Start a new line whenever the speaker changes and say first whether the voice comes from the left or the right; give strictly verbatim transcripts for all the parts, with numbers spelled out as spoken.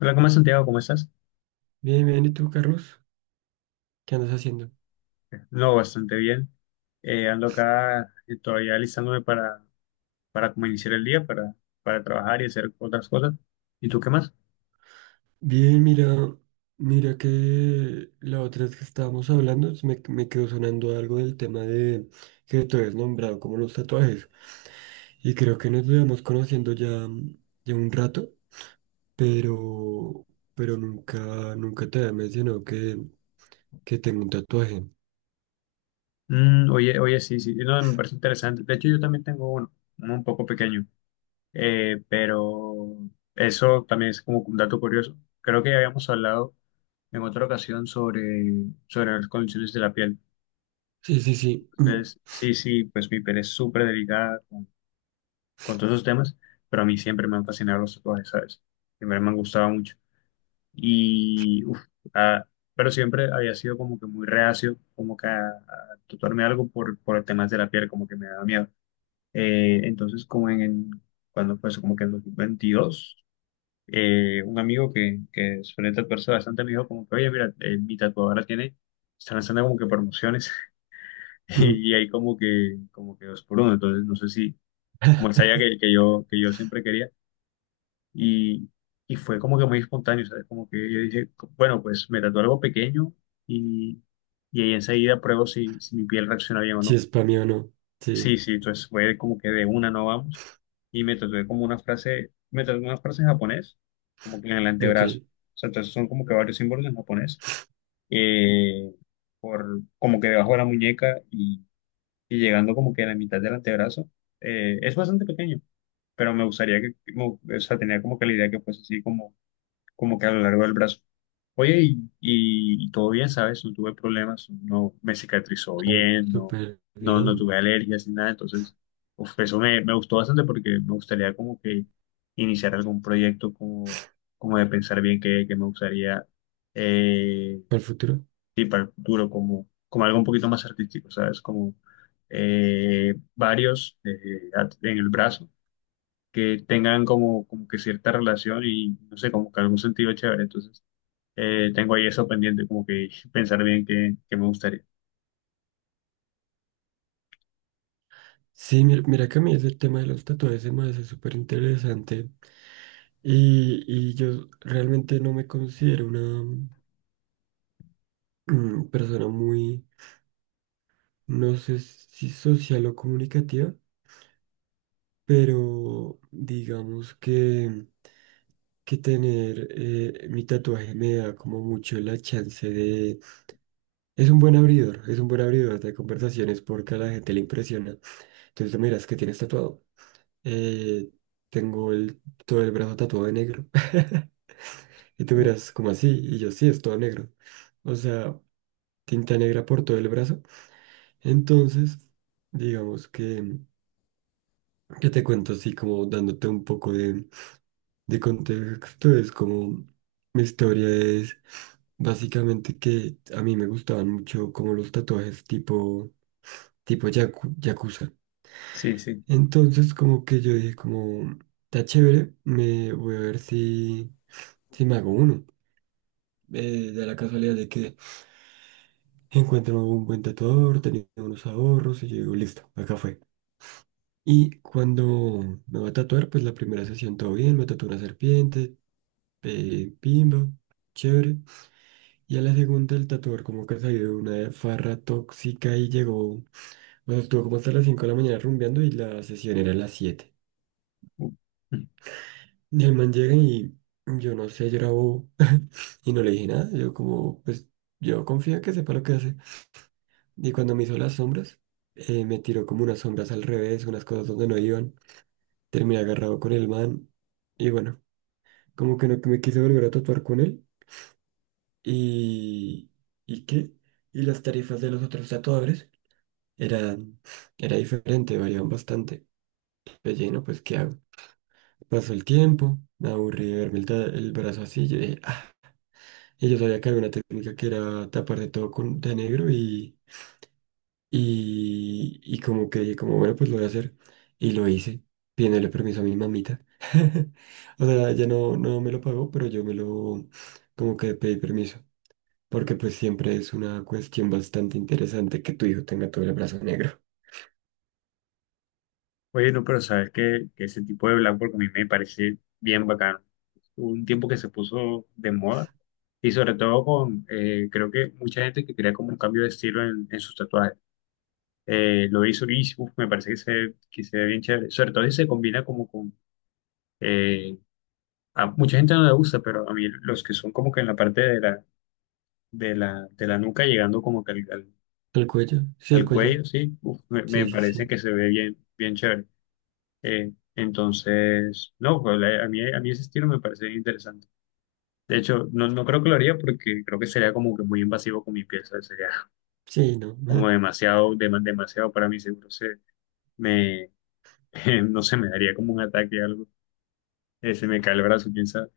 left: Hola, ¿cómo es Santiago? ¿Cómo estás?
right: Bien, bien, ¿y tú, Carlos? ¿Qué andas haciendo?
left: No, bastante bien. Eh, ando acá eh, todavía alistándome para, para como iniciar el día, para, para trabajar y hacer otras cosas. ¿Y tú qué más?
right: Bien, mira, mira que la otra vez que estábamos hablando se me, me quedó sonando algo del tema de que tú habías nombrado como los tatuajes. Y creo que nos llevamos conociendo ya, ya un rato, pero, pero nunca, nunca te había mencionado que, que tengo un tatuaje.
left: Mm, oye, oye, sí, sí, no, me parece interesante. De hecho, yo también tengo uno, uno un poco pequeño. Eh, pero eso también es como un dato curioso. Creo que ya habíamos hablado en otra ocasión sobre, sobre las condiciones de la piel.
right: Sí, sí, sí.
left: Entonces, sí, sí, pues mi piel es súper delicada con todos esos temas, pero a mí siempre me han fascinado los tatuajes, ¿sabes? Siempre me han gustado mucho. Y, uf, ah, pero siempre había sido como que muy reacio, como que a, a tatuarme algo por, por el tema de la piel, como que me daba miedo. Eh, entonces, como en, en- Cuando pues, como que en dos mil veintidós, eh, un amigo que, que suele tatuarse bastante me dijo como que, oye, mira, eh, mi tatuadora tiene, está lanzando como que promociones y, hay como que, como que dos por uno, entonces no sé si, como él sabía que, que yo, que yo siempre quería, Y, y fue como que muy espontáneo, ¿sabes? Como que yo dije, bueno, pues me tatué algo pequeño y, y ahí enseguida pruebo si, si mi piel reacciona bien o
right: Si
left: no.
right: es para mí o no.
left: Sí,
right: Sí,
left: sí, entonces fue como que de una no vamos. Y me tatué como una frase, me tatué una frase en japonés, como que en el
right: ok.
left: antebrazo. O sea, entonces son como que varios símbolos en japonés, eh, por, como que debajo de la muñeca y, y llegando como que a la mitad del antebrazo. Eh, es bastante pequeño, pero me gustaría que, como- o sea, tenía como que la idea que fuese así como como que a lo largo del brazo. Oye, y, y- y todo bien, ¿sabes? No tuve problemas, no me cicatrizó
right: A ver,
left: bien, no,
right: súper
left: no, no
right: bien.
left: tuve alergias ni nada, entonces, uf, eso me, me gustó bastante porque me gustaría como que iniciar algún proyecto como, como de pensar bien qué, qué me gustaría eh,
right: ¿Para el futuro?
left: sí, para el futuro, como, como algo un poquito más artístico, ¿sabes? Como eh, varios eh, at- en el brazo que tengan como, como que cierta relación y no sé, como que algún sentido chévere, entonces. Eh, tengo ahí eso pendiente, como que pensar bien qué, qué me gustaría.
right: Sí, mira, mira que a mí es el tema de los tatuajes se me hace súper interesante y, y yo realmente no me considero una mm, persona muy, no sé si social o comunicativa, pero digamos que, que tener eh, mi tatuaje me da como mucho la chance de... Es un buen abridor, es un buen abridor de conversaciones porque a la gente le impresiona. Entonces tú miras que tienes tatuado. Eh, tengo el, todo el brazo tatuado de negro. Y tú
left: Uh,
right: miras como así, y yo sí, es todo negro. O sea, tinta negra por todo el brazo. Entonces, digamos que, que te cuento así como dándote un poco de, de contexto. Es como mi historia es básicamente que a mí me gustaban mucho como los tatuajes tipo, tipo yaku- yakuza.
left: sí, sí.
right: Entonces, como que yo dije como, está chévere, me voy a ver si, si me hago uno. Eh, de la casualidad de que encuentro un buen tatuador, tenía unos ahorros y yo digo, listo, acá fue. Y cuando me va a tatuar, pues la primera sesión todo bien, me tatuó una serpiente, eh, pimba, chévere. Y a la segunda el tatuador como que salió de una farra tóxica y llegó, o estuvo como hasta las cinco de la mañana rumbeando y la sesión era a las siete.
left: Uh.
right: Y el man llega y yo no sé, yo y no le dije nada, yo como, pues yo confío en que sepa lo que hace. Y cuando me hizo las sombras, eh, me tiró como unas sombras al revés, unas cosas donde no iban. Terminé agarrado con el man. Y bueno, como que no me quise volver a tatuar con él. Y... ¿Y qué? Y las tarifas de los otros tatuadores eran... Era diferente, variaban bastante. Pues lleno, pues ¿qué hago? Pasó el tiempo, me aburrí de verme el, ta- el brazo así. Yo dije, "Ah". Y yo sabía que había una técnica que era tapar de todo con, de negro y... Y, y como que dije, como bueno, pues lo voy a hacer. Y lo hice, pidiéndole permiso a mi mamita. O sea, ella no, no me lo pagó, pero yo me lo, como que pedí permiso. Porque pues siempre es una cuestión bastante interesante que tu hijo tenga todo el brazo negro.
left: Bueno, pero sabes que, que ese tipo de blackboard a mí me parece bien bacano. Hubo un tiempo que se puso de moda y sobre todo con, eh, creo que mucha gente que quería como un cambio de estilo en, en sus tatuajes. Eh, lo hizo y uf, me parece que se, que se ve bien chévere. Sobre todo si se combina como con... eh, a mucha gente no le gusta, pero a mí los que son como que en la parte de la, de la, de la nuca llegando como que al, al-
right: ¿El cuello? Sí, el
left: al
right: cuello.
left: cuello, sí, uf, me,
right: Sí,
left: me
right: sí,
left: parece
right: sí.
left: que se ve bien, bien chévere. Eh, entonces, no, pues, la- A mí, a mí ese estilo me parece interesante. De hecho, no, no creo que lo haría porque creo que sería como que muy invasivo con mi piel, ¿sabes? Sería
right: Sí, no.
left: como demasiado, dema- demasiado para mí, seguro se me, no sé, me daría como un ataque o algo. Eh, se me cae el brazo, quién sabe,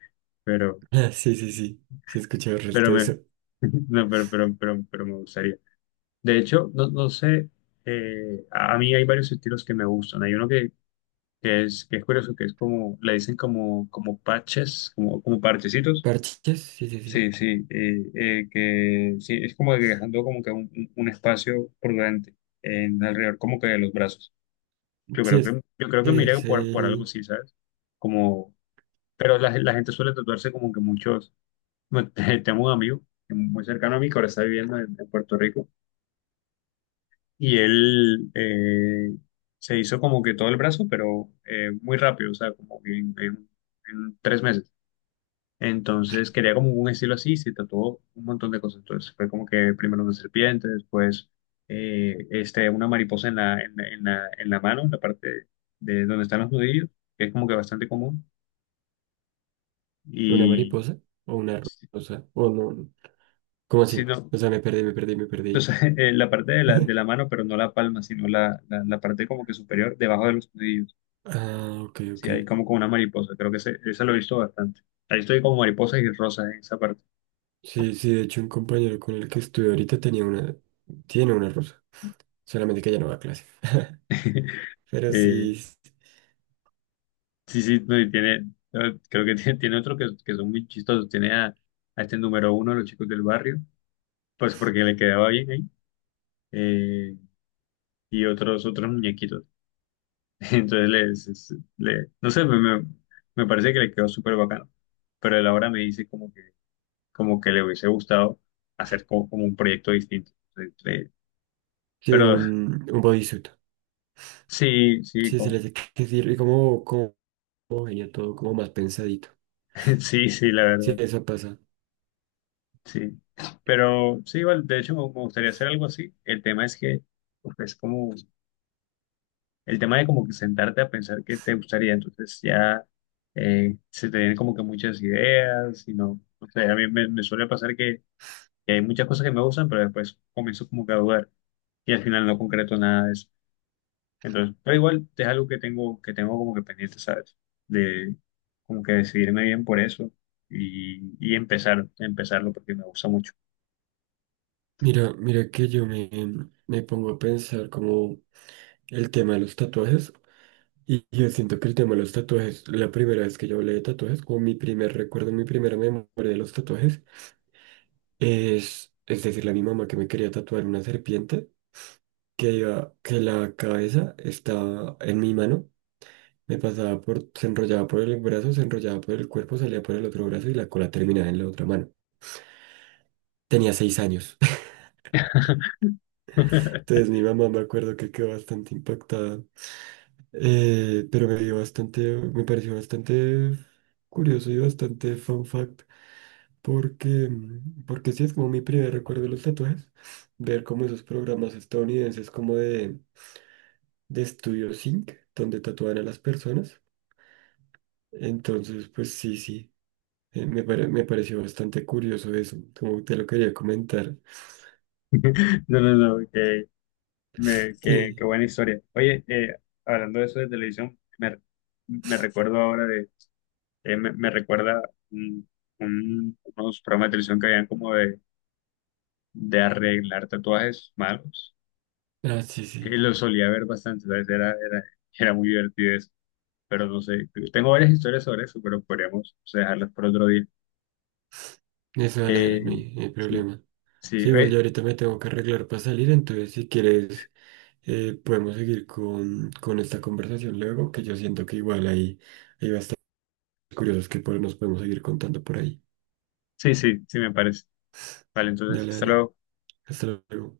left: pero,
right: Ah, sí, sí, sí. Sí, he escuchado el
left: pero
right: resto de
left: me,
right: eso.
left: no, pero, pero, pero, pero me gustaría. De hecho, no, no sé, eh, a a mí hay varios estilos que me gustan. Hay uno que que es, que es curioso, que es como, le dicen como, como parches, como, como parchecitos.
right: ¿Parches? Sí, sí, sí.
left: Sí, sí, eh, eh, que sí, es como que dejando como que un, un- un espacio prudente en alrededor como que de los brazos. Yo
right: Sí,
left: creo
right: es,
left: que, yo creo que me iría
right: es
left: por, por algo
right: el,
left: así, ¿sabes? Como, pero la, la gente suele tatuarse como que muchos, bueno, tengo un amigo muy cercano a mí que ahora está viviendo en, en Puerto Rico y él eh, se hizo como que todo el brazo, pero eh, muy rápido, o sea, como que en en- en tres meses. Entonces quería como un estilo así, y se tatuó un montón de cosas. Entonces fue como que primero una serpiente, después eh, este, una mariposa en la, en, la, en la- en la mano, en la parte de donde están los nudillos, que es como que bastante común.
right: una
left: Y
right: mariposa o una
left: si
right: rosa. O no. ¿Cómo
left: si
right: así?
left: no,
right: O sea, me perdí, me perdí, me perdí.
left: entonces eh, la parte de la, de la mano, pero no la palma, sino la, la, la parte como que superior, debajo de los nudillos.
right: Ah, ok,
left: Sí,
right: ok.
left: hay como con una mariposa, creo que ese, esa lo he visto bastante. Ahí estoy como mariposas y rosas en esa parte.
right: Sí, sí, de hecho un compañero con el que estuve ahorita tenía una, tiene una rusa, solamente que ya no va a clase. Pero
left: Eh,
right: sí, s-
left: Sí, sí, no, y tiene, eh, creo que tiene, tiene otro que, que son muy chistosos. Tiene a, a este número uno, de los chicos del barrio, pues porque le quedaba bien ahí, eh, y otros, otros muñequitos. Entonces, les, le, no sé, me, me- Me parece que le quedó súper bacano. Pero él ahora me dice como que, como que le hubiese gustado hacer como, como un proyecto distinto. Entonces, eh,
right: sí,
left: pero
right: un, un bodysuit.
left: sí, sí,
right: Sí, se le
left: como-
right: hace que que sí, y como, como homogéneo todo, como más pensadito.
left: sí, sí, la
right: Sí,
left: verdad.
right: eso pasa.
left: Sí, pero sí, igual, de hecho me me gustaría hacer algo así. El tema es que pues, es como el tema de como que sentarte a pensar qué te gustaría, entonces ya eh, se te vienen como que muchas ideas y no, o sea, a mí me, me suele pasar que, que hay muchas cosas que me gustan, pero después comienzo como que a dudar y al final no concreto nada de eso. Entonces, pero igual es algo que tengo que tengo como que pendiente, ¿sabes? De como que decidirme bien por eso y, y empezar, empezarlo porque me gusta mucho.
right: Mira, mira que yo me, me pongo a pensar como el tema de los tatuajes. Y yo siento que el tema de los tatuajes, la primera vez que yo hablé de tatuajes, como mi primer recuerdo, mi primera memoria de los tatuajes, es, es decirle a mi mamá que me quería tatuar una serpiente, que iba, que la cabeza estaba en mi mano, me pasaba por, se enrollaba por el brazo, se enrollaba por el cuerpo, salía por el otro brazo y la cola terminaba en la otra mano. Tenía seis años. Entonces mi mamá me acuerdo que quedó bastante impactada, eh, pero me dio bastante, me pareció bastante curioso y bastante fun fact. Porque, mm, porque sí es como mi primer recuerdo de los tatuajes, ver como esos programas estadounidenses como de, de Studio Sync, donde tatúan a las personas. Entonces, pues sí, sí, eh, me, pare- me pareció bastante curioso eso, como te lo quería comentar.
left: No, no, no, qué, me- qué- Qué
right: Sí,
left: buena historia. Oye, eh, hablando de eso de televisión, me, me recuerdo ahora de, eh, me, me recuerda un- un- unos programas de televisión que habían como de, de arreglar tatuajes malos.
right: ah, sí,
left: Y
right: sí,
left: lo solía ver bastante, ¿sabes? Era, era, era muy divertido eso. Pero no sé, tengo varias historias sobre eso, pero podríamos o sea, dejarlas por otro día.
right: eso dale, dale, no
left: Eh,
right: hay, no hay
left: sí,
right: problema.
left: sí,
right: Sí, igual yo
left: oye,
right: ahorita me tengo que arreglar para salir, entonces si quieres eh, podemos seguir con, con esta conversación luego, que yo siento que igual ahí... iba curiosas que por- nos podemos seguir contando por ahí.
left: sí, sí, sí, me parece. Vale, entonces,
right: Dale,
left: hasta
right: dale.
left: luego.
right: Hasta luego.